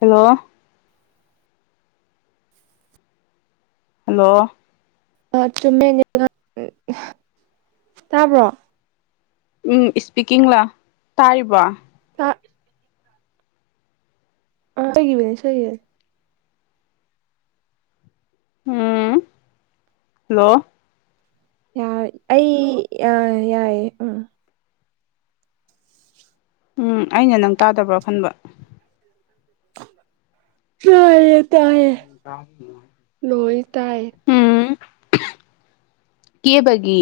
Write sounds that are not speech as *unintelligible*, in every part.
hello hello *unintelligible* ꯇꯥꯕ꯭ꯔꯣ ꯎꯝ speaking ꯂ ꯇꯥꯔꯤꯕꯣ ꯍꯣꯏ ꯑ ꯑꯩꯒꯤ ꯑꫭꯏꯅꯁꯨ ꯎꯝ ꯍꯜꯂꯣ ꯌꯥ ꯑꯩ ꯌꯥ ꯌꯥꯏꯌꯦ ꯎꯝ ꯎꯝ ꯑꯩꯅ ꯅꯪ ꯇꯥꯗꯕ꯭ꯔꯥ ꯈꯟꯕ *inaudible* ꯆꯥꯏꯌ‌ꯦ ꯇꯥꯏꯌꯦ *unintelligible* ꯎꯝ ꯀꯦꯕꯒꯤ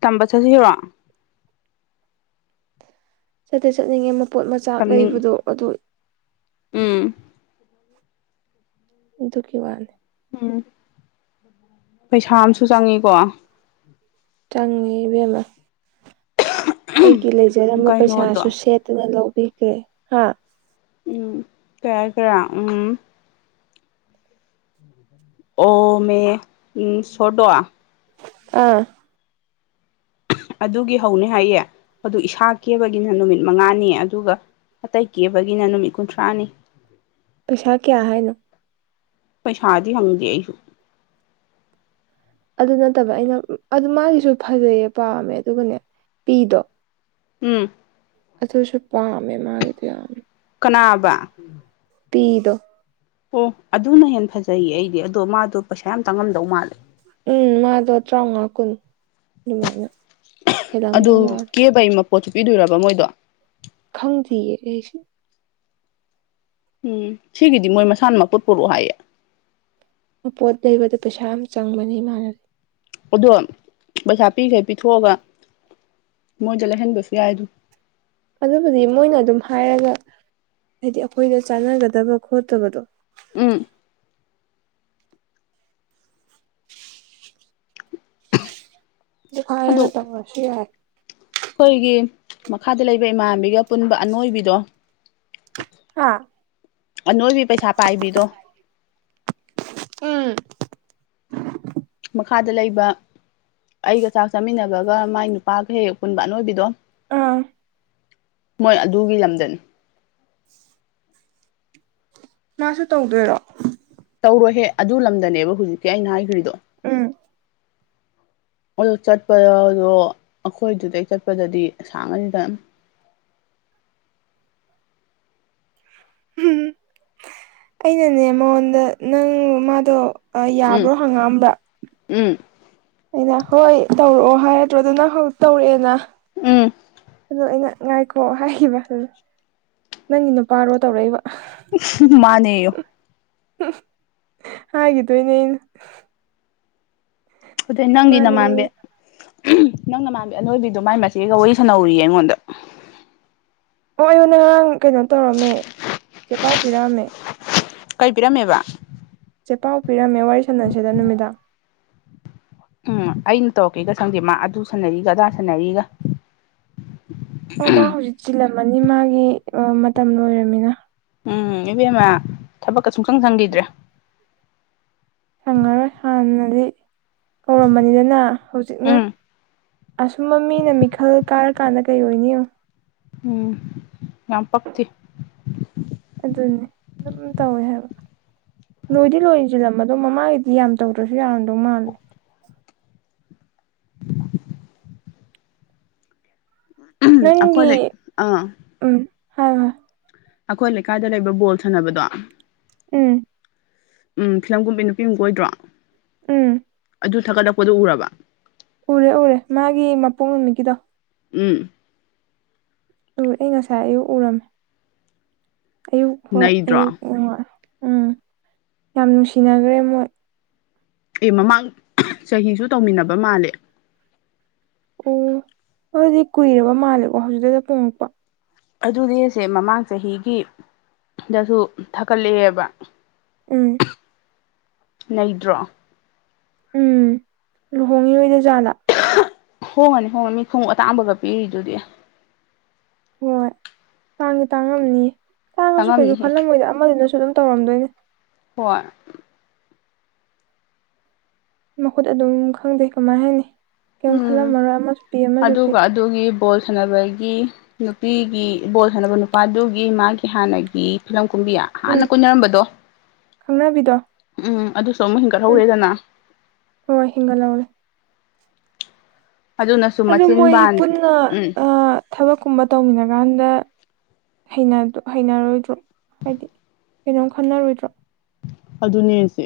ꯇꯝꯕ ꯆꯠꯁꯤꯂꯨꯔꯣ ꯆꯠꯇꯤ ꯆꯠꯅꯤꯡꯉꯦ ꯃꯄꯣꯠ ꯃꯆꯥꯛ ꯇꯝꯅꯤꯡ ꯂꯩꯕꯗꯣ ꯑꯗꯨ ꯎꯝ ꯑꯗꯨꯒꯤ ꯋꯥꯅꯦ ꯎꯝ ꯄꯩꯁꯥ ꯑꯃꯁꯨ ꯆꯪꯉꯤꯀꯣ ꯆꯪꯉꯤ ꯏꯕꯦꯝ ꯑꯃ ꯑꯩꯒꯤ ꯂꯩꯖꯔꯝꯕ ꯄꯩꯁꯥꯁꯨ ꯀꯩꯅꯣꯗꯣ ꯁꯦꯠꯇꯅ ꯂꯧꯕꯤꯒ꯭ꯔꯦ ꯍꯥ ꯎꯝ ꯀꯩ ꯍꯥꯏꯁꯤꯔꯥ ꯎꯝ ꯑꯣ ꯃꯤꯌꯦ ꯎꯝ ꯁꯣꯔꯗꯣ ꯑꯥ ꯑꯗꯨꯒꯤ ꯍꯧꯅꯤ ꯍꯥꯏꯌꯦ ꯑꯗꯨ ꯏꯁꯥ ꯀꯦꯕꯒꯤꯅ ꯅꯨꯃꯤꯠ ꯃꯉꯥꯅꯤ ꯑꯗꯨꯒ ꯑꯇꯩ ꯀꯦꯕꯒꯤꯅ ꯅꯨꯃꯤꯠ ꯀꯨꯟꯊ꯭ꯔꯥꯅꯤ ꯄꯩꯁꯥ ꯀꯌꯥ ꯍꯥꯏꯅꯣ ꯄꯩꯁꯥꯗꯤ ꯍꯪꯗꯦ ꯑꯩꯁꯨ ꯑꯗꯨ ꯅꯠꯇꯕ ꯑꯩꯅ ꯑꯗꯨ ꯃꯥꯒꯤꯁꯨ ꯐꯖꯩꯌꯦ ꯄꯥꯝꯃꯦ ꯑꯗꯨꯒꯅꯦ ꯄꯤꯗꯣ ꯎꯝ ꯑꯗꫭꯏꯁꯨ ꯄꯥꯝꯃꯦ ꯃꯥꯒꯤꯗꫭ ꯌꯥꯝꯅ ꯀꯅꯥꯑꯕꯥ ꯄꯤꯗꯣ ꯑꯣ ꯑꯗꯨꯅ ꯍꯦꯟꯅ ꯐꯖꯩꯌꯦ ꯑꯩꯗꯤ ꯑꯗꯣ ꯃꯥꯗꯣ ꯄꯩꯁꯥ ꯌꯥꯝ ꯇꯪꯉꯝꯗꯧ ꯃꯥꯜꯂꯦ ꯎꯝ ꯃꯥꯗꯣ ꯇꯔꯥꯃꯉꯥ ꯀꯨꯟ ꯑꯗꯨꯃꯥꯏꯅ ꯑꯗꯨ ꯍꯦꯜꯂꯝꯗꯧ ꯃꯥꯜꯂꯦ ꯀꯦꯕꯩ ꯃꯄꯣꯠꯁꯨ ꯄꯤꯗꯣꯏꯔꯕ ꯃꯣꯏꯗꯣ ꯈꯪꯗꯤꯌꯦ ꯑꯩꯁꯨ ꯎꯝ ꯁꯤꯒꯤꯗꯤ ꯃꯣꯏ ꯃꯁꯥꯅ ꯃꯄꫭꯠ ꯄꯨꯔꯛꯑꯣ ꯍꯥꯏꯌꯦ ꯃꯄꯣꯠ ꯂꯩꯕꯗ ꯄꯩꯁꯥ ꯑꯃ ꯆꯪꯕꯅꯤ ꯃꯥꯟ ꯑꯗꯣ ꯄꯩꯁꯥ ꯄꯤꯈꯩ ꯄꯤꯊꯣꯛꯑꯒ ꯃꯣꯏꯗ ꯂꯩꯍꯟꯕꯁꯨ ꯌꯥꯏ ꯑꯗꯨꯝ ꯑꯗꯨꯕꯨꯗꯤ ꯃꯣꯏꯅ ꯑꯗꯨꯝ ꯍꯥꯏꯔꯒ ꯍꯥꯏꯗꯤ ꯑꯩꯈꯣꯏꯗ ꯆꯥꯟꯅꯒꯗꯕ ꯈꯣꯠꯇꯕꯗꯣ ꯎꯝ ꯑꯗꯨ ꯍꯥꯏꯔꯒ ꯇꯧꯔꯁꯨ ꯌꯥꯔ ꯑꯩꯈꯣꯏꯒꯤ ꯃꯈꯥꯗ ꯂꯩꯕ ꯏꯃꯥꯟꯕꯤꯒ ꯄꯨꯟꯕ ꯑꯅꯣꯏꯕꯤꯗꯣ ꯍꯥꯥ ꯑꯅꯣꯏꯕꯤ ꯄꯩꯁꯥ ꯄꯥꯏꯕꯤꯗꯣ *inaudible* ꯎꯝ ꯃꯈꯥꯗ ꯂꯩꯕ ꯑꯩꯒ ꯆꯥꯛ ꯆꯥꯃꯤꯟꯅꯕꯒ ꯃꯥꯏ ꯅꯨꯄꯥꯒ ꯍꯦꯛ ꯍꯦꯛ ꯄꯨꯨꯟꯕ ꯑꯅꯣꯏꯕꯤꯗꯣ ꯎꯝ ꯃꯣꯏ ꯑꯗꯨꯒꯤ ꯂꯝꯗꯅꯤ ꯎꯝ ꯅꯪꯁꯨ ꯇꯧꯗꯣꯏꯔꯣ ꯇꯧꯔꯣꯏꯍꯦ ꯑꯗꯨ ꯂꯝꯗꯅꯦꯕ ꯍꯧꯖꯤꯛꯇꯤ ꯑꯩꯅ ꯍꯥꯏꯈ꯭ꯔꯤꯗꯣ ꯎꯝ *inaudible* ꯑꯣꯏ ꯆꯠꯄ ꯌꯥꯑꯣꯏ ꯑꯗꯣ ꯑꯩꯈꯣꯏꯗꯨꯗꯩ ꯆꯠꯄꯗꯗꯤ ꯑꯁꯥꯡꯉꯅꯤꯗ ꯎꯝ ꯑꯩꯅꯅꯦ ꯃꯉꯣꯟꯗ ꯅꯪ ꯃꯗꯣ ꯎꯝ ꯌꯕ꯭ꯔꯣ ꯍꯪꯒꯥꯝꯕ ꯎꯝ ꯑꯩꯅ ꯍꯣꯏ ꯇꯧꯔꯛꯑꯣ ꯍꯥꯏꯔꯗ꯭ꯔꯣ ꯑꯗꯨ ꯅꯪ ꯍꯧꯖꯤꯛ ꯇꯧꯔꯛꯑꯦꯅ ꯎꯝ ꯑꯗꯣ ꯑꯩꯅ ꯉꯥꯏꯈꯣ ꯍꯥꯏꯈꯤꯕ ꯅꯪꯒꯤ ꯅꯨꯄꯔꯣ ꯇꯧꯔꯛꯏꯕ ꯃꯥꯅꯦꯌꯣ ꯍꯥꯏꯒꯤꯗꯣꯏꯅꯤ ꯑꯩꯅ ꯑꯗꯨꯗꯤ ꯅꯪꯒꯤ ꯃꯥꯅꯦ ꯅꯃꯥꯟꯅꯕꯤ ꯅꯪ ꯅꯃꯥꯟꯕꯤ ꯑꯅꯣꯏꯕꯤꯗꯣ ꯃꯥꯏ ꯃꯆꯦꯒ ꯋꯔꯤ ꯁꯅꯧꯑꯣꯌꯦ ꯑꯩꯉꯣꯟꯗ *unintelligible* ꯀꯩꯅꯣ ꯇꯧꯔꯝꯃꯦ ꯆꯦ ꯄꯥꯎ ꯄꯤꯔꯝꯃꯦ ꯀꯩꯄꯤꯔꯝꯃꯦꯕ ꯆꯦꯄꯥꯎ ꯄꯤꯔꯝꯃꯦ ꯋꯥꯔꯤ ꯁꯥꯟꯅꯁꯦꯅ ꯅꯨꯃꯤꯗꯥꯡ ꯎꯝ ꯑꯩꯅ ꯇꯧꯔꯛꯀꯦꯒ ꯁꯪꯗꯦ ꯃꯥ ꯑꯗꯨ ꯁꯥꯟꯅꯔꯤꯒ ꯑꯗꯥ ꯁꯥꯟꯅꯔꯤꯒ ꯑꯣ ꯃꯥ ꯍꯧꯖꯤꯛ ꯆꯤꯜꯂꯝꯃꯅꯤ ꯃꯥꯒꯤ ꯃꯇꯝ ꯂꯣꯏꯔꯃꯤꯅ ꯎꯝ ꯏꯕꯦꯝꯃ ꯊꯕꯛꯀ ꯁꯨꯡꯁꯪ ꯁꯪꯈꯤꯗ꯭ꯔꯦ ꯁꯪꯉꯔꯣꯏ ꯍꯥꯟꯅꯗꯤ ꯀꯧꯔꯝꯕꯅꯤꯅ ꯍꯧꯖꯤꯛꯅ ꯎꯝ ꯑꯁꯨꯝꯕ ꯃꯤꯅ ꯃꯤꯈꯜ ꯀꯥꯔꯀꯥꯟꯗ ꯀꯩ ꯑꯣꯏꯅꯤ ꯌꯦꯡꯉꯨ ꯎꯝ ꯌꯥꯝ ꯄꯛꯇꯦ ꯑꯗꯨꯅꯤ ꯑꯗꯨꯝ ꯇꯧꯋꯦ ꯍꯏꯕ ꯂꯣꯏꯗꯤ ꯂꯣꯏꯁꯤꯜꯂꯝꯃꯗꯣ ꯃꯃꯥꯒꯤꯗꯤ ꯌꯥꯝ ꯇꯧꯗ꯭ꯔꯁꯨ ꯌꯔꯝꯗꯧ ꯃꯥꯜꯂꯦ *inaudible* ꯑꯩꯈꯣꯏ ꯅꯪꯒꯤ ꯂꯩ ꯑꯥ ꯎꯝ ꯍꯥꯏꯔꯣ ꯑꯩꯈꯣꯏ ꯂꯩꯀꯥꯏꯗ ꯂꯩꯕ ꯕꯣꯜ ꯁꯥꯟꯅꯕꯗꯣ ꯎꯝ ꯎꯝ ꯐꯤꯂꯝꯀꯨꯝꯕꯤ ꯅꯨꯄꯤ ꯑꯃ ꯀꯣꯏꯗ꯭ꯔꯣ ꯎꯝ ꯑꯗꯨ ꯊꯒꯠꯂꯛꯄꯗꯨ ꯎꯔꯕ ꯎꯔꯦ ꯎꯔꯦ ꯃꯒꯤ ꯃꯄꯣꯛ ꯅꯨꯃꯤꯠꯀꯤꯗꯣ ꯎꯝ ꯎꯔ ꯑꯩ ꯉꯁꯥꯏ ꯑꯌꯨꯛ ꯎꯔꯝꯃꯦ ꯑꯌꯨꯛ ꯍꯣꯏ ꯅꯩꯗ꯭ꯔꯣ ꯑꯌꯨꯛ ꯎꯝ ꯌꯥꯝ ꯅꯨꯡꯁꯤꯅꯈ꯭ꯔꯦ ꯃꯣꯏ ꯑꯦ ꯃꯃꯥꯡ ꯆꯍꯤꯁꯨ ꯇꯧꯃꯤꯟꯅꯕ ꯃꯥꯜꯂꯦ ꯑꯣ ꯑꯗꯨꯗꯤ ꯀꯨꯏꯔꯕ ꯃꯥꯜꯂꯦꯀꯣ ꯍꯧꯖꯤꯛꯇꯗ ꯄꯣꯡꯉꯛꯄ ꯑꯗꯨꯅꯤ ꯑꯁꯦ ꯃꯃꯥꯡ ꯆꯍꯤꯒꯤ ꯗꯁꯨ ꯊꯥꯀꯠꯂꯛꯑꯦꯕ ꯎꯝ ꯅꯩꯗ꯭ꯔꯣ ꯎꯝ ꯂꯨꯍꯣꯡꯉꯤꯔꯣꯏꯗꯣꯏ ꯖꯥꯠꯂ ꯍꯣꯡꯉꯅꯤ ꯍꯣꯡꯉꯅꯤ ꯃꯤ ꯈꯣꯡꯎꯞ ꯑꯇꯥꯡꯕꯒ ꯄꯤꯔꯤꯗꯨꯗꯤ ꯍꯣꯏ ꯇꯥꯡꯗꯤ ꯇꯥꯡꯉꯝꯅꯤ ꯇꯥꯡꯉꯁꯨ ꯀꯩꯁꯨ ꯆꯪꯉꯝꯅꯤꯍꯦ ꯈꯜꯂꯝꯃꯣꯏꯗ ꯑꯃꯗꯨ ꯅꯁꯨ ꯑꯗꯨꯝ ꯇꯧꯔꯝꯗꯣꯏꯅꯦ ꯍꯣꯏ ꯃꯈꯨꯠ ꯑꯗꯨꯝ ꯈꯪꯗꯦ ꯀꯃꯥꯏ ꯍꯥꯏꯅꯤ ꯀꯩꯝ ꯎꯝ ꯈꯜꯂꯝꯃꯔꯣꯏ ꯑꯃꯁꯨ ꯄꯤ ꯑꯃꯁꯨ ꯄꯤ ꯑꯗꯨꯒ ꯑꯗꯨꯒꯤ ꯕꯣꯜ ꯁꯥꯟꯅꯕꯒꯤ ꯅꯨꯄꯤꯒꯤ ꯕꯣꯜ ꯁꯥꯅꯕ ꯅꯨꯄꯗꯨꯒꯤ ꯃꯒꯤ ꯍꯥꯟꯅꯒꯤ ꯐꯤꯂꯝ ꯀꯨꯝꯕꯤꯌꯥ ꯎꯝ ꯍꯥꯟꯅ ꯀꯣꯏꯅꯔꯝꯕꯗꯣ ꯈꯪꯅꯕꯤꯗꯣ ꯎꯝ ꯑꯗꯨꯁꯨ ꯑꯃꯨꯛ ꯎꯝ ꯍꯦꯟꯒꯠꯍꯧꯔꯦꯗꯅ ꯍꯣꯏ ꯍꯤꯡꯒꯠꯂꯧꯔꯦ ꯑꯗꯨꯅꯁꯨ ꯑꯗꯨ ꯃꯆꯤꯟ ꯃꯣꯏ ꯕꯥꯟ ꯄꯨꯟꯅ ꯎꯝ ꯑ ꯊꯕꯛꯀꯨꯝꯕ ꯇꯧꯃꯤꯟꯅ ꯀꯥꯟꯗ ꯍꯩꯅ ꯍꯩꯅꯔꯣꯏꯗ꯭ꯔꯣ ꯍꯥꯏꯗꯤ ꯀꯩꯅꯣꯝ ꯈꯟꯅꯔꯣꯏꯗ꯭ꯔꯣ ꯑꯗꯨꯅꯦꯁꯦ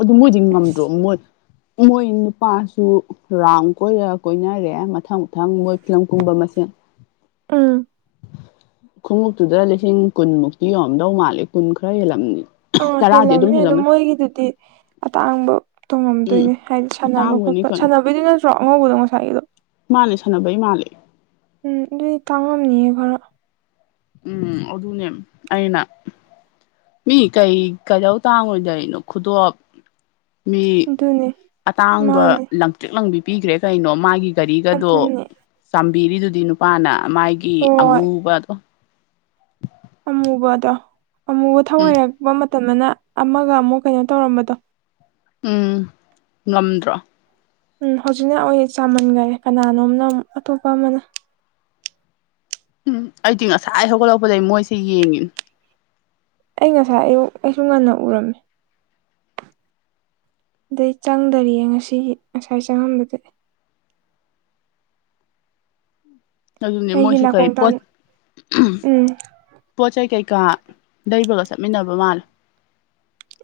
ꯑꯗꯨ ꯃꯣꯏꯗꯤ ꯉꯝꯗ꯭ꯔꯣ ꯑꯁ ꯃꯣꯏ ꯃꯣꯏ ꯅꯨꯄꯥꯁꯨ ꯔꯥꯎꯟ ꯀꯣꯏꯔ ꯀꯣꯏꯅꯔꯦ ꯃꯊꯪ ꯃꯊꯪ ꯃꯣꯏ ꯐꯤꯂꯝ ꯀꯨꯝꯕ ꯃꯁꯦꯟ ꯑꯝ ꯈꯣꯡꯎꯞꯇꯨꯗ ꯂꯤꯁꯤꯡ ꯀꯨꯟꯃꯨꯛꯇꯤ ꯌꯧꯝꯗꯧ ꯃꯥꯜꯂꯦ ꯀꯨꯟ ꯈꯔ ꯍꯦꯜꯂꯝꯅꯤ ꯑ ꯍꯂ ꯇꯔꯥꯗꯤ ꯑꯗꯨꯝ ꯑꯃꯅꯤꯅꯦ ꯑꯗꯨ ꯍꯦꯜꯂꯝꯃꯅꯤ ꯃꯔꯒꯗꯨꯗꯤ ꯑꯇꯥꯡꯕ ꯎꯝ ꯇꯣꯡꯉꯝꯗꯣꯏꯅꯦ ꯍꯥꯏꯗꯤ ꯁꯥꯟꯅꯕ ꯑꯇꯥꯡꯕꯅꯤ ꯈꯣꯠꯄ ꯀꯩꯅꯣ ꯁꯥꯟꯅꯕꯩꯗꯨ ꯅꯠꯇ꯭ꯔꯣ ꯑꯉꯧꯕꯗꯣ ꯉꯁꯥꯏꯒꯤꯗꯣ ꯃꯥꯜꯂꯦ ꯁꯥꯟꯅꯕꯩ ꯃꯥꯜꯂ ꯎꯝ ꯑꯗꯨꯗꯤ ꯇꯥꯡꯉꯝꯅꯤꯌꯦ ꯈꯔ ꯎꯝ ꯑꯣꯗꯅꯦ ꯑꯏꯩꯅ ꯃꯤ ꯀꯩ ꯀꯩꯗꯧ ꯇꯥꯡꯉꯣꯏꯗꯣꯔꯤꯅꯣ ꯈꯨꯗꯣꯞ ꯃꯤ ꯑꯗꯨꯅꯦ ꯑꯇꯥꯡꯕ ꯃꯥꯅꯦ ꯂꯝ ꯄꯤꯛ ꯂꯪꯕꯤ ꯄꯈ꯭ꯔꯦ ꯀꯩꯅꯣ ꯃꯥꯒꯤ ꯒꯥꯔꯤꯒꯗꯣ ꯑꯗꯨꯅꯦ ꯆꯥꯝꯕꯤꯔꯤꯗꯨꯗꯤ ꯅꯨꯄꯥꯅ ꯃꯥꯒꯤ ꯀ ꯍꯣꯏ ꯑꯃꯨꯕꯗꯣ ꯑꯃꯨꯕꯗꯣ ꯑꯃꯨꯕ ꯊꯧ ꯎꯝ ꯍꯩꯔꯛꯄ ꯃꯇꯝꯗꯅ ꯑꯃꯒ ꯑꯃꯨꯛ ꯀꯩꯅꯣ ꯇꯧꯔꯝꯕꯗꯣ ꯎꯝ ꯉꯝꯗ꯭ꯔꯣ ꯎꯝ ꯍꯧꯖꯤꯛꯅ ꯑꯩ ꯆꯥꯃꯟꯈꯔꯦ ꯀꯅꯥꯅꯣꯝꯅ ꯑꯃꯛ ꯑꯇꯣꯞꯄ ꯑꯃꯅ ꯎꯝ ꯑꯩꯗꯤ ꯉꯁꯥꯏ ꯍꯧꯒꯠꯂꯛꯄꯗꯒꯤ ꯃꯣꯏꯁꯦ ꯌꯦꯡꯉꯤꯅꯦ ꯑꯩ ꯉꯁꯥꯏ ꯑꯌꯨꯛ ꯑꯩꯁꯨ ꯉꯟꯅ ꯎꯔꯝꯃꯦ ꯑꯗꯩ ꯆꯪꯗꯔꯤꯌꯦ ꯉꯁꯤꯒꯤ ꯉꯁꯥꯏ ꯆꯪꯉꯝꯕꯗ ꯑꯗꯨꯅꯦ ꯑꯩꯒꯤ ꯃꯣꯏꯁꯨ ꯀꯩ ꯅꯥꯀꯣꯡ ꯇꯥꯟ ꯄꯣꯠ ꯎꯝ ꯄꯣꯠ ꯆꯩ ꯀꯩꯀꯥ ꯂꯩꯕꯒ ꯆꯠꯃꯤꯟꯅꯕ ꯃꯥꯜꯂꯦ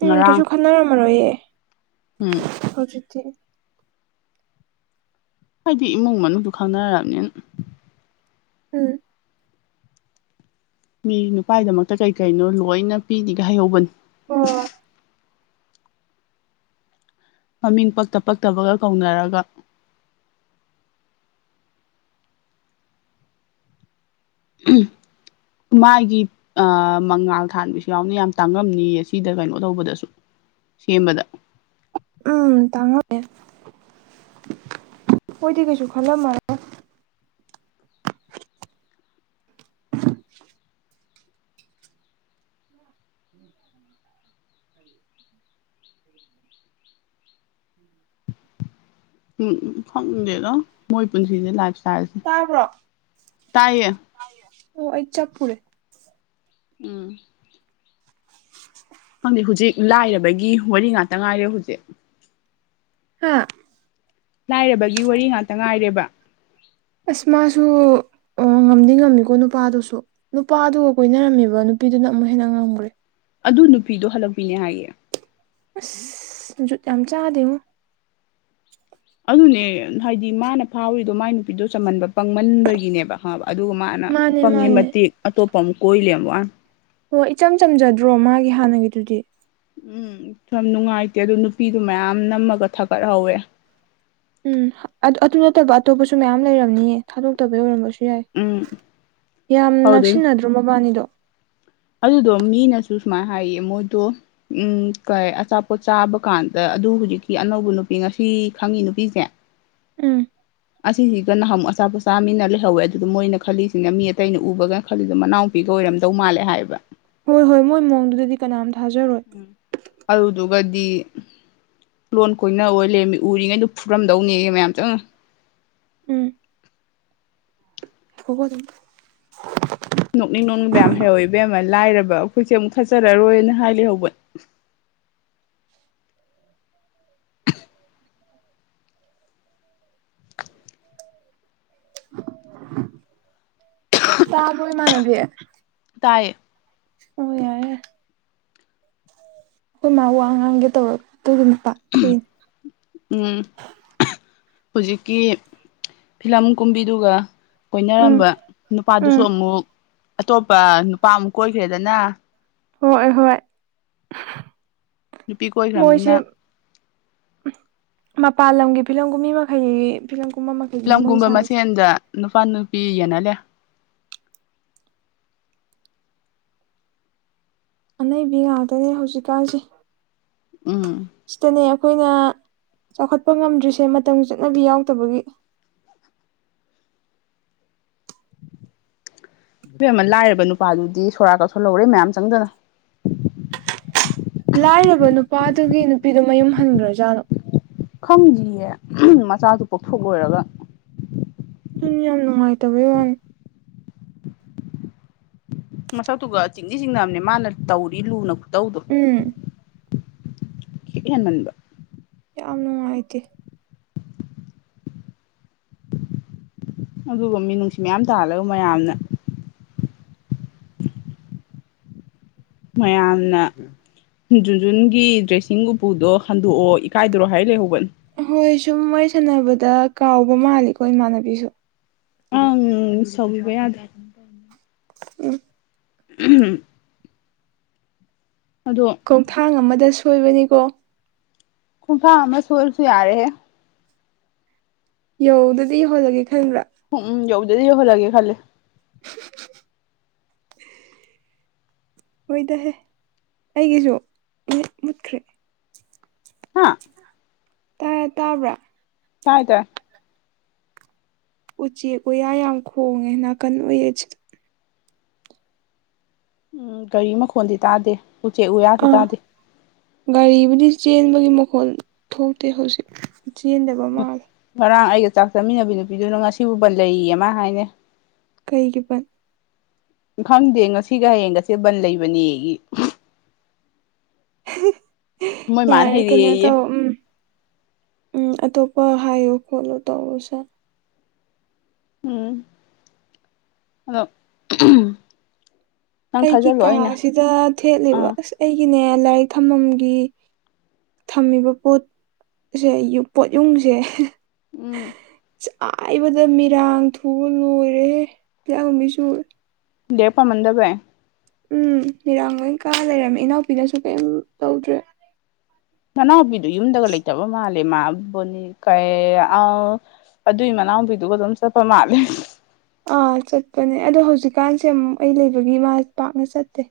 ꯎꯝ ꯀꯩꯁꯨ ꯉꯔꯥꯡ ꯈꯟꯅꯔꯝꯃꯔꯣꯏꯌꯦ ꯎꯝ ꯍꯧꯖꯤꯛꯇꯤ ꯍꯥꯏꯗꯤ ꯏꯃꯨꯡ ꯃꯅꯨꯡꯗꯨ ꯈꯪꯅꯔꯕꯅꯤꯅ ꯎꯝ ꯃꯤ ꯅꯨꯄꯥꯥꯏꯗꯃꯛꯇ ꯀꯩ ꯀꯩꯅꯣ ꯂꯣꯏꯅ ꯄꯤꯔꯤꯒ ꯍꯥꯏꯍꯧꯕꯅꯤ ꯑꯣ ꯃꯃꯤꯡ ꯄꯛꯇ ꯄꯛꯇꯕꯒ ꯀꯧꯅꯔꯒ ꯃꯥꯒꯤ ꯑ ꯃꯉꯥꯜ ꯊꯥꯟꯕꯤꯁꯨ ꯌꯥꯎꯅꯤ ꯌꯥꯝ ꯇꯥꯡꯉꯝꯅꯤꯌꯦ ꯁꯤꯗ ꯀꯩꯅꯣ ꯇꯧꯕꯗꯁꯨ ꯁꯤ ꯑꯃꯗ ꯎꯝ ꯇꯥꯡꯉꯦ ꯍꯣꯏꯗꯤ ꯀꯩꯁꯨ ꯈꯜꯂꯝꯃꯦ *inaudible* ꯎꯝ ꯎꯝ ꯎ ꯈꯪꯗꯦꯗꯣ ꯃꯣꯏ ꯄꯨꯟꯁꯤꯁꯦ ꯂꯥꯏꯞ ꯏꯁꯇꯥꯏꯜꯁꯦ ꯇꯥꯕ꯭ꯔꯣ ꯇꯥꯏꯌꯦ ꯑꯣ ꯑꯩ ꯆꯞꯄꯨꯔꯦ ꯎꯝ ꯈꯪꯗꯦ ꯍꯧꯖꯤꯛ ꯂꯥꯏꯔꯕꯒꯤ ꯋꯥꯔꯤ ꯉꯥꯛꯇ ꯉꯥꯏꯔꯦ ꯍꯧꯖꯤꯛ ꯍꯥꯥ ꯂꯥꯏꯔꯕꯒꯤ ꯋꯥꯔꯤ ꯉꯥꯛꯇ ꯉꯥꯏꯔꯦꯕ ꯑꯁꯃꯁꯨ ꯑꯣ ꯉꯝꯗꯤ ꯉꯝꯃꯤꯀꯣ ꯅꯨꯄꯥꯗꯨꯁꯨ ꯅꯨꯄꯥꯗꯨꯒ ꯀꯣꯏꯅꯔꯝꯃꯦꯕ ꯅꯨꯄꯤꯗꯨꯅ ꯑꯃꯨꯛ ꯍꯦꯟꯅ ꯉꯝꯈ꯭ꯔꯦ ꯑꯗꯨ ꯅꯨꯄꯤꯗꯣ ꯍꯜꯂꯛꯄꯤꯅꯦ ꯍꯥꯏꯌꯦ ꯑꯁ ꯨ ꯌꯥꯝ ꯆꯥꯗꯦꯉ ꯑꯗꯨꯅꯦ ꯍꯥꯏꯗꯤ ꯃꯥꯅ ꯐꯥꯎꯔꯤꯗꯣ ꯃꯥꯏ ꯅꯨꯄꯤꯗꯣ ꯆꯝꯃꯟꯕ ꯄꯪꯃꯟꯕꯒꯤꯅꯦꯕ ꯑꯕ ꯑꯗꯨꯒ ꯃꯥꯅ ꯃꯥꯅꯦ ꯄꯪꯒꯤ ꯃꯥꯅꯦ ꯃꯇꯤꯦꯛ ꯑꯇꯣꯞꯄ ꯑꯃꯨꯛ ꯀꯣꯏꯂꯦꯕ ꯋꯥꯅ ꯑꯣ ꯏꯆꯝ ꯆꯝꯖꯗ꯭ꯔꯣ ꯃꯥꯒꯤ ꯍꯥꯟꯅꯒꯤꯗꯨꯗꯤ ꯎꯝ ꯁ ꯅꯨꯡꯉꯥꯏꯇꯦ ꯑꯗꯨ ꯅꯨꯄꯤꯗꯨ ꯃꯌꯥꯝ ꯅꯝꯃꯒ ꯊꯥꯒꯠꯍꯧꯋꯦ ꯎꯝ ꯑꯗꯨ ꯅꯠꯇꯕ ꯑꯇꯣꯞꯄꯁꯨ ꯃꯌꯥꯝ ꯂꯩꯔꯝꯅꯤꯌꯦ ꯊꯥꯗꯣꯛꯇꯕ ꯌ ꯑꯣꯏꯔꯝꯕꯁꯨ ꯌꯥꯏ ꯎꯝ ꯌꯥꯝ ꯍꯧꯗꯩ ꯅꯛꯁꯤꯟꯅꯗ꯭ꯔꯣ ꯃꯕꯥꯅꯤꯗꯣ ꯑꯗꯨꯗꯣ ꯃꯤꯅꯁꯨ ꯁꯨꯃꯥꯏꯅ ꯍꯥꯏꯌꯦ ꯃꯣꯏꯗꯣ ꯎꯝ ꯀꯩ ꯑꯆꯥꯄꯣꯠ ꯆꯥꯕ ꯀꯥꯟꯗ ꯑꯗꯨ ꯍꯧꯖꯤꯛꯀꯤ ꯑꯅꯧꯕ ꯅꯨꯄꯤ ꯉꯁꯤ ꯈꯪꯉꯤ ꯅꯨꯄꯤꯁꯦ ꯎꯝ *inaudible* ꯑꯁꯤꯁꯤꯒ ꯅꯍꯥꯨ ꯑꯆꯥꯄꯣꯠ ꯆꯥ ꯃꯤꯟꯅ ꯂꯩꯍꯧꯋꯦ ꯑꯗꯨꯗ ꯃꯣꯏꯅ ꯈꯜꯂꯤꯁꯤꯅ ꯃꯤ ꯑꯇꯩꯅ ꯎꯕꯒ ꯈꯜꯂꯤꯗꯣ ꯃꯅꯥꯎꯄꯤꯒ ꯑꯣꯏꯔꯝꯗꯧ ꯃꯥꯜꯂꯦ ꯍꯥꯏꯕ ꯍꯣꯏ ꯍꯣꯏ ꯃꯣꯏ ꯃꯑꯣꯡꯗꯨꯗꯗꯤ ꯀꯅꯥꯝꯇ ꯊꯥꯖꯔꯣꯏ ꯑꯗꯨꯗꯨꯒꯗꯤ ꯂꯣꯟ ꯀꯣꯏꯅ ꯑꯣꯏ ꯂꯩꯔꯃꯤ ꯎꯔꯤꯉꯩꯗꯨ ꯐꯨꯔꯝꯗꯧꯅꯦ ꯃꯌꯥꯝ ꯆꯪꯉ ꯎꯝ ꯍꯒꯣ ꯑꯗꯨꯝ ꯅꯣꯛꯅꯤꯡ ꯅꯅꯨꯡꯅꯤꯡ ꯃꯌꯥꯝ ꯍꯩꯍꯋꯏꯕꯌꯥꯝ ꯑꯃ ꯂꯥꯏꯔꯕ ꯑꯩꯈꯣꯏꯁꯦ ꯑꯃꯨꯛ ꯈꯠꯆꯔꯔꯣꯏꯅ ꯍꯥꯏꯂ ꯍꯧꯕ *inaudible* *inaudible* *inaudible* ꯇꯥꯕꯔꯣ ꯏꯃꯥꯟꯅꯕꯤ ꯇꯌꯦ ꯍ ꯌꯥ *unintelligible* ꯍꯣꯏ ꯃꯥ ꯋꯥ ꯉꯥꯡꯒꯦ ꯇꯧꯔꯛꯇ ꯑꯗꯨꯝ ꯄꯥꯛꯊꯣꯛꯏꯅꯦ ꯎꯝ ꯍꯧꯖꯤꯛꯀꯤ ꯐꯤꯂꯝ ꯀꯨꯝꯕꯤꯗꯨꯒ ꯎꯝ ꯀꯣꯏꯅꯔꯝꯕ ꯅꯨꯄꯥꯗꯨꯁꯨ ꯎꯝ ꯑꯃꯨꯛ ꯑꯇꯣꯞꯄ ꯅꯨꯄꯥ ꯑꯃꯨꯛ ꯀꯣꯏꯈ꯭ꯔꯦꯗꯅ ꯍꯣꯏ ꯍꯣꯏ ꯅꯨꯄꯤ ꯃꯣꯏꯁꯦ ꯀꯣꯏꯈ꯭ꯔꯕꯅꯤꯅ ꯃꯄꯥꯟ ꯂꯝꯒꯤ ꯐꯤꯂꯝꯒꯨꯝ ꯃꯤ ꯃꯈꯩ ꯐꯤꯂꯝ ꯀꯨꯝꯕ ꯃꯈꯩꯅꯤ ꯃꯣꯏ ꯐꯤꯂꯝꯒꯨꯝꯕ ꯁꯥꯔꯤꯁꯦ ꯃꯁꯦꯟꯗ ꯅꯨꯄꯥ ꯅꯨꯄꯤ ꯌꯦꯅꯜꯂꯦ ꯑꯅꯩꯕꯤ ꯉꯥꯛꯇꯅꯦ ꯍꯧꯖꯤꯛꯀꯥꯟꯁꯦ ꯎꯝ ꯁꯤꯇꯅꯦ ꯑꯩꯈꯣꯏꯅ ꯆꯥꯎꯈꯠꯄ ꯉꯝꯗ꯭ꯔꯤꯁꯦ ꯃꯇꯝꯒꯤ ꯆꯠꯅꯕꯤ ꯌꯥꯎꯗꯕꯒꯤ ꯏꯕꯦꯝꯃ ꯂꯥꯏꯔꯕ ꯅꯨꯄꯥꯗꯨꯗꯤ ꯁꯣꯔꯥꯠ ꯀ ꯁꯣꯟꯍꯧꯔꯦ ꯃꯌꯥꯝ ꯆꯪꯗꯅ ꯂꯥꯏꯔꯕ ꯅꯨꯄꯥꯗꯨꯒꯤ ꯅꯨꯄꯤꯗꯨ ꯃꯌꯨꯝ ꯍꯟꯈ꯭ꯔꯖꯥꯠꯂꯣ ꯈꯪꯗ꯭ꯌꯦ ꯃꯆꯥꯗꯨ ꯄꯣꯛꯊꯣꯛꯂꯣꯏꯔꯒ ꯑꯗꯨꯅ ꯌꯥꯝ ꯅꯨꯡꯉꯥꯏꯇꯕꯩ ꯋꯥꯅꯤ ꯃꯁꯛꯇꯨꯒ ꯆꯤꯡꯗꯤ ꯆꯤꯡꯅꯕꯅꯦ ꯃꯥꯅ ꯇꯧꯔꯤ ꯂꯨꯅ ꯈꯨꯠꯇꯧꯗꯣ ꯎꯝ ꯈꯤꯠ ꯍꯦꯟꯃꯟꯕ ꯌꯥꯝ ꯅꯨꯡꯉꯥꯏꯇꯦ ꯑꯗꯨꯒ ꯃꯤꯅꯨꯡꯁꯤ ꯃꯌꯥꯝ ꯇꯥꯍꯜꯂꯒ ꯃꯌꯥꯝꯅ ꯃꯌꯥꯝꯅ ꯖꯨꯟꯖꯨꯟꯒꯤ ꯗ꯭ꯔꯦꯁꯤꯡ ꯎꯄꯨꯗꯣ ꯍꯟꯗꯣꯛꯑꯣ ꯏꯀꯥꯏꯗꯔꯣ ꯍꯥꯏ ꯂꯩꯍꯧꯕꯅꯦ ꯍꯣꯏ ꯁꯨꯝ ꯋꯥꯔꯤ ꯁꯥꯟꯅꯕꯗ ꯀꯥꯎꯕ ꯃꯥꯜꯂꯤꯀꯣ ꯏꯃꯥꯟꯅꯕꯤꯁꯨ ꯎꯝ ꯁꯧꯕꯤꯕ ꯑꯗ ꯎꯝ ꯎ *unintelligible* ꯑꯗꯣ ꯈꯣꯡꯊꯥꯡ ꯑꯃꯗ ꯁꯣꯏꯕꯅꯤꯀꯣ ꯍꯨꯡ ꯐ ꯃ ꯁꯣꯜꯁꯨ ꯌꯥꯔꯦ ꯌꯧꯗꯗꯤ ꯏ ꯌꯣꯜꯂꯒꯦ ꯈꯟꯕ꯭ꯔꯥ ꯎꯝ ꯎꯝ ꯌꯧꯗꯗꯤ ꯌꯍ ꯂꯒꯦ ꯈꯦ *unintelligible* ꯑꯣꯏꯗꯍꯦ ꯑꯩꯒꯤꯁꯨ ꯃꯨꯠꯈ꯭ꯔꯦ ꯍꯥꯥ ꯇꯥꯏ ꯇꯥꯕ꯭ꯔꯥ ꯇꯥꯏ ꯇꯥꯏ ꯎꯆꯦꯛ ꯎꯌꯥ ꯌꯥꯝ ꯈꯣꯡꯉꯦ ꯅꯥꯀꯟ ꯑꯣꯏꯌꯦ ꯑꯁꯤꯗꯣ ꯎꯝ ꯒꯥꯔꯤ ꯃꯈꯣꯟꯜꯗꯤ ꯇꯥꯗꯦ ꯎꯆꯦꯛ ꯎꯌꯥꯁꯨ ꯑꯥ ꯇꯥꯗꯦ ꯒꯥꯔꯤꯕꯨꯗꯤ ꯆꯦꯟꯕꯒꯤ ꯃꯈꯣꯜ ꯊꯣꯛꯇꯦ ꯍꯧꯖꯤꯛ ꯆꯦꯟꯗꯕ ꯃꯥꯜꯂꯦ ꯉꯔꯥꯡ ꯑꯩꯒ ꯆꯥꯛ ꯆꯥꯃꯤꯟꯅꯕꯤ ꯅꯨꯄꯤꯗꯨꯅ ꯉꯁꯤ ꯕꯟꯠ ꯂꯩꯌꯦꯌꯦ ꯃꯥ ꯍꯥꯏꯅꯦ ꯀꯩꯒꯤ ꯄꯟ *inaudible* ꯈꯪꯗꯦ ꯉꯁꯤꯒ ꯍꯌꯦꯡꯒꯁꯦ ꯕꯟ ꯂꯩꯕꯅꯦ ꯃꯣꯏ ꯃꯥꯅ ꯌꯥꯔꯦ ꯀꯩꯅꯣ ꯍꯩꯔꯛꯑꯦꯌꯦ ꯇꯧ ꯎꯝ ꯎꯝ ꯑꯇꯣꯞꯄ ꯍꯥꯏꯌꯣ ꯈꯣꯠꯂꯣ ꯇꯧꯑꯣ ꯁꯥ ꯎꯝ ꯑꯗꯣ ꯅꯪ ꯑꯩꯒꯤ ꯊꯥꯖꯜꯂꯣ ꯑꯩꯅ ꯀꯥꯁꯤꯗ ꯊꯦꯠꯂꯤꯕ ꯑꯥ ꯑꯁ ꯑꯩꯒꯤꯅꯦ ꯂꯥꯏꯔꯤꯛ ꯊꯝꯃꯝꯒꯤ ꯊꯝꯃꯤꯕ ꯄꯣꯠꯁꯦ ꯄꯣꯠ ꯌꯨꯡꯁꯦ ꯎꯝ ꯆꯥꯏꯕꯗ ꯃꯤꯔꯥꯡ ꯊꯨꯕ ꯂꯣꯏꯔꯦ ꯂ ꯃꯤꯁꯨ ꯗꯦꯄꯥ ꯃꯟꯗꯕ ꯎꯝ ꯃꯤꯔꯥꯡ ꯂꯣꯏ ꯀꯥ ꯂꯩꯔꯝꯃꯦ ꯏꯅꯥꯎꯄꯤꯅꯁꯨ ꯀꯩꯝ ꯇꯧꯗ꯭ꯔꯦ ꯃꯅꯥꯎꯄꯤꯗꯨꯣ ꯌꯨꯝꯗꯒ ꯂꯩꯇꯕ ꯃꯥꯜꯂꯦ ꯃꯥꯕꯅꯤ ꯀꯩ ꯑ ꯑꯗꯨꯏ ꯃꯅꯥꯎꯕꯤꯗꯨꯒ ꯑꯗꯨꯝ ꯆꯠꯄ ꯃꯥꯜꯂꯦ ꯑꯥ ꯆꯠꯄꯅꯦ ꯑꯗꯣ ꯍꯧꯖꯤꯛꯀꯥꯟꯁꯦ ꯑꯃꯨꯛ ꯑꯩ ꯂꯩꯕꯒꯤ ꯃꯥ ꯄꯥꯛꯅ ꯆꯠꯇꯦ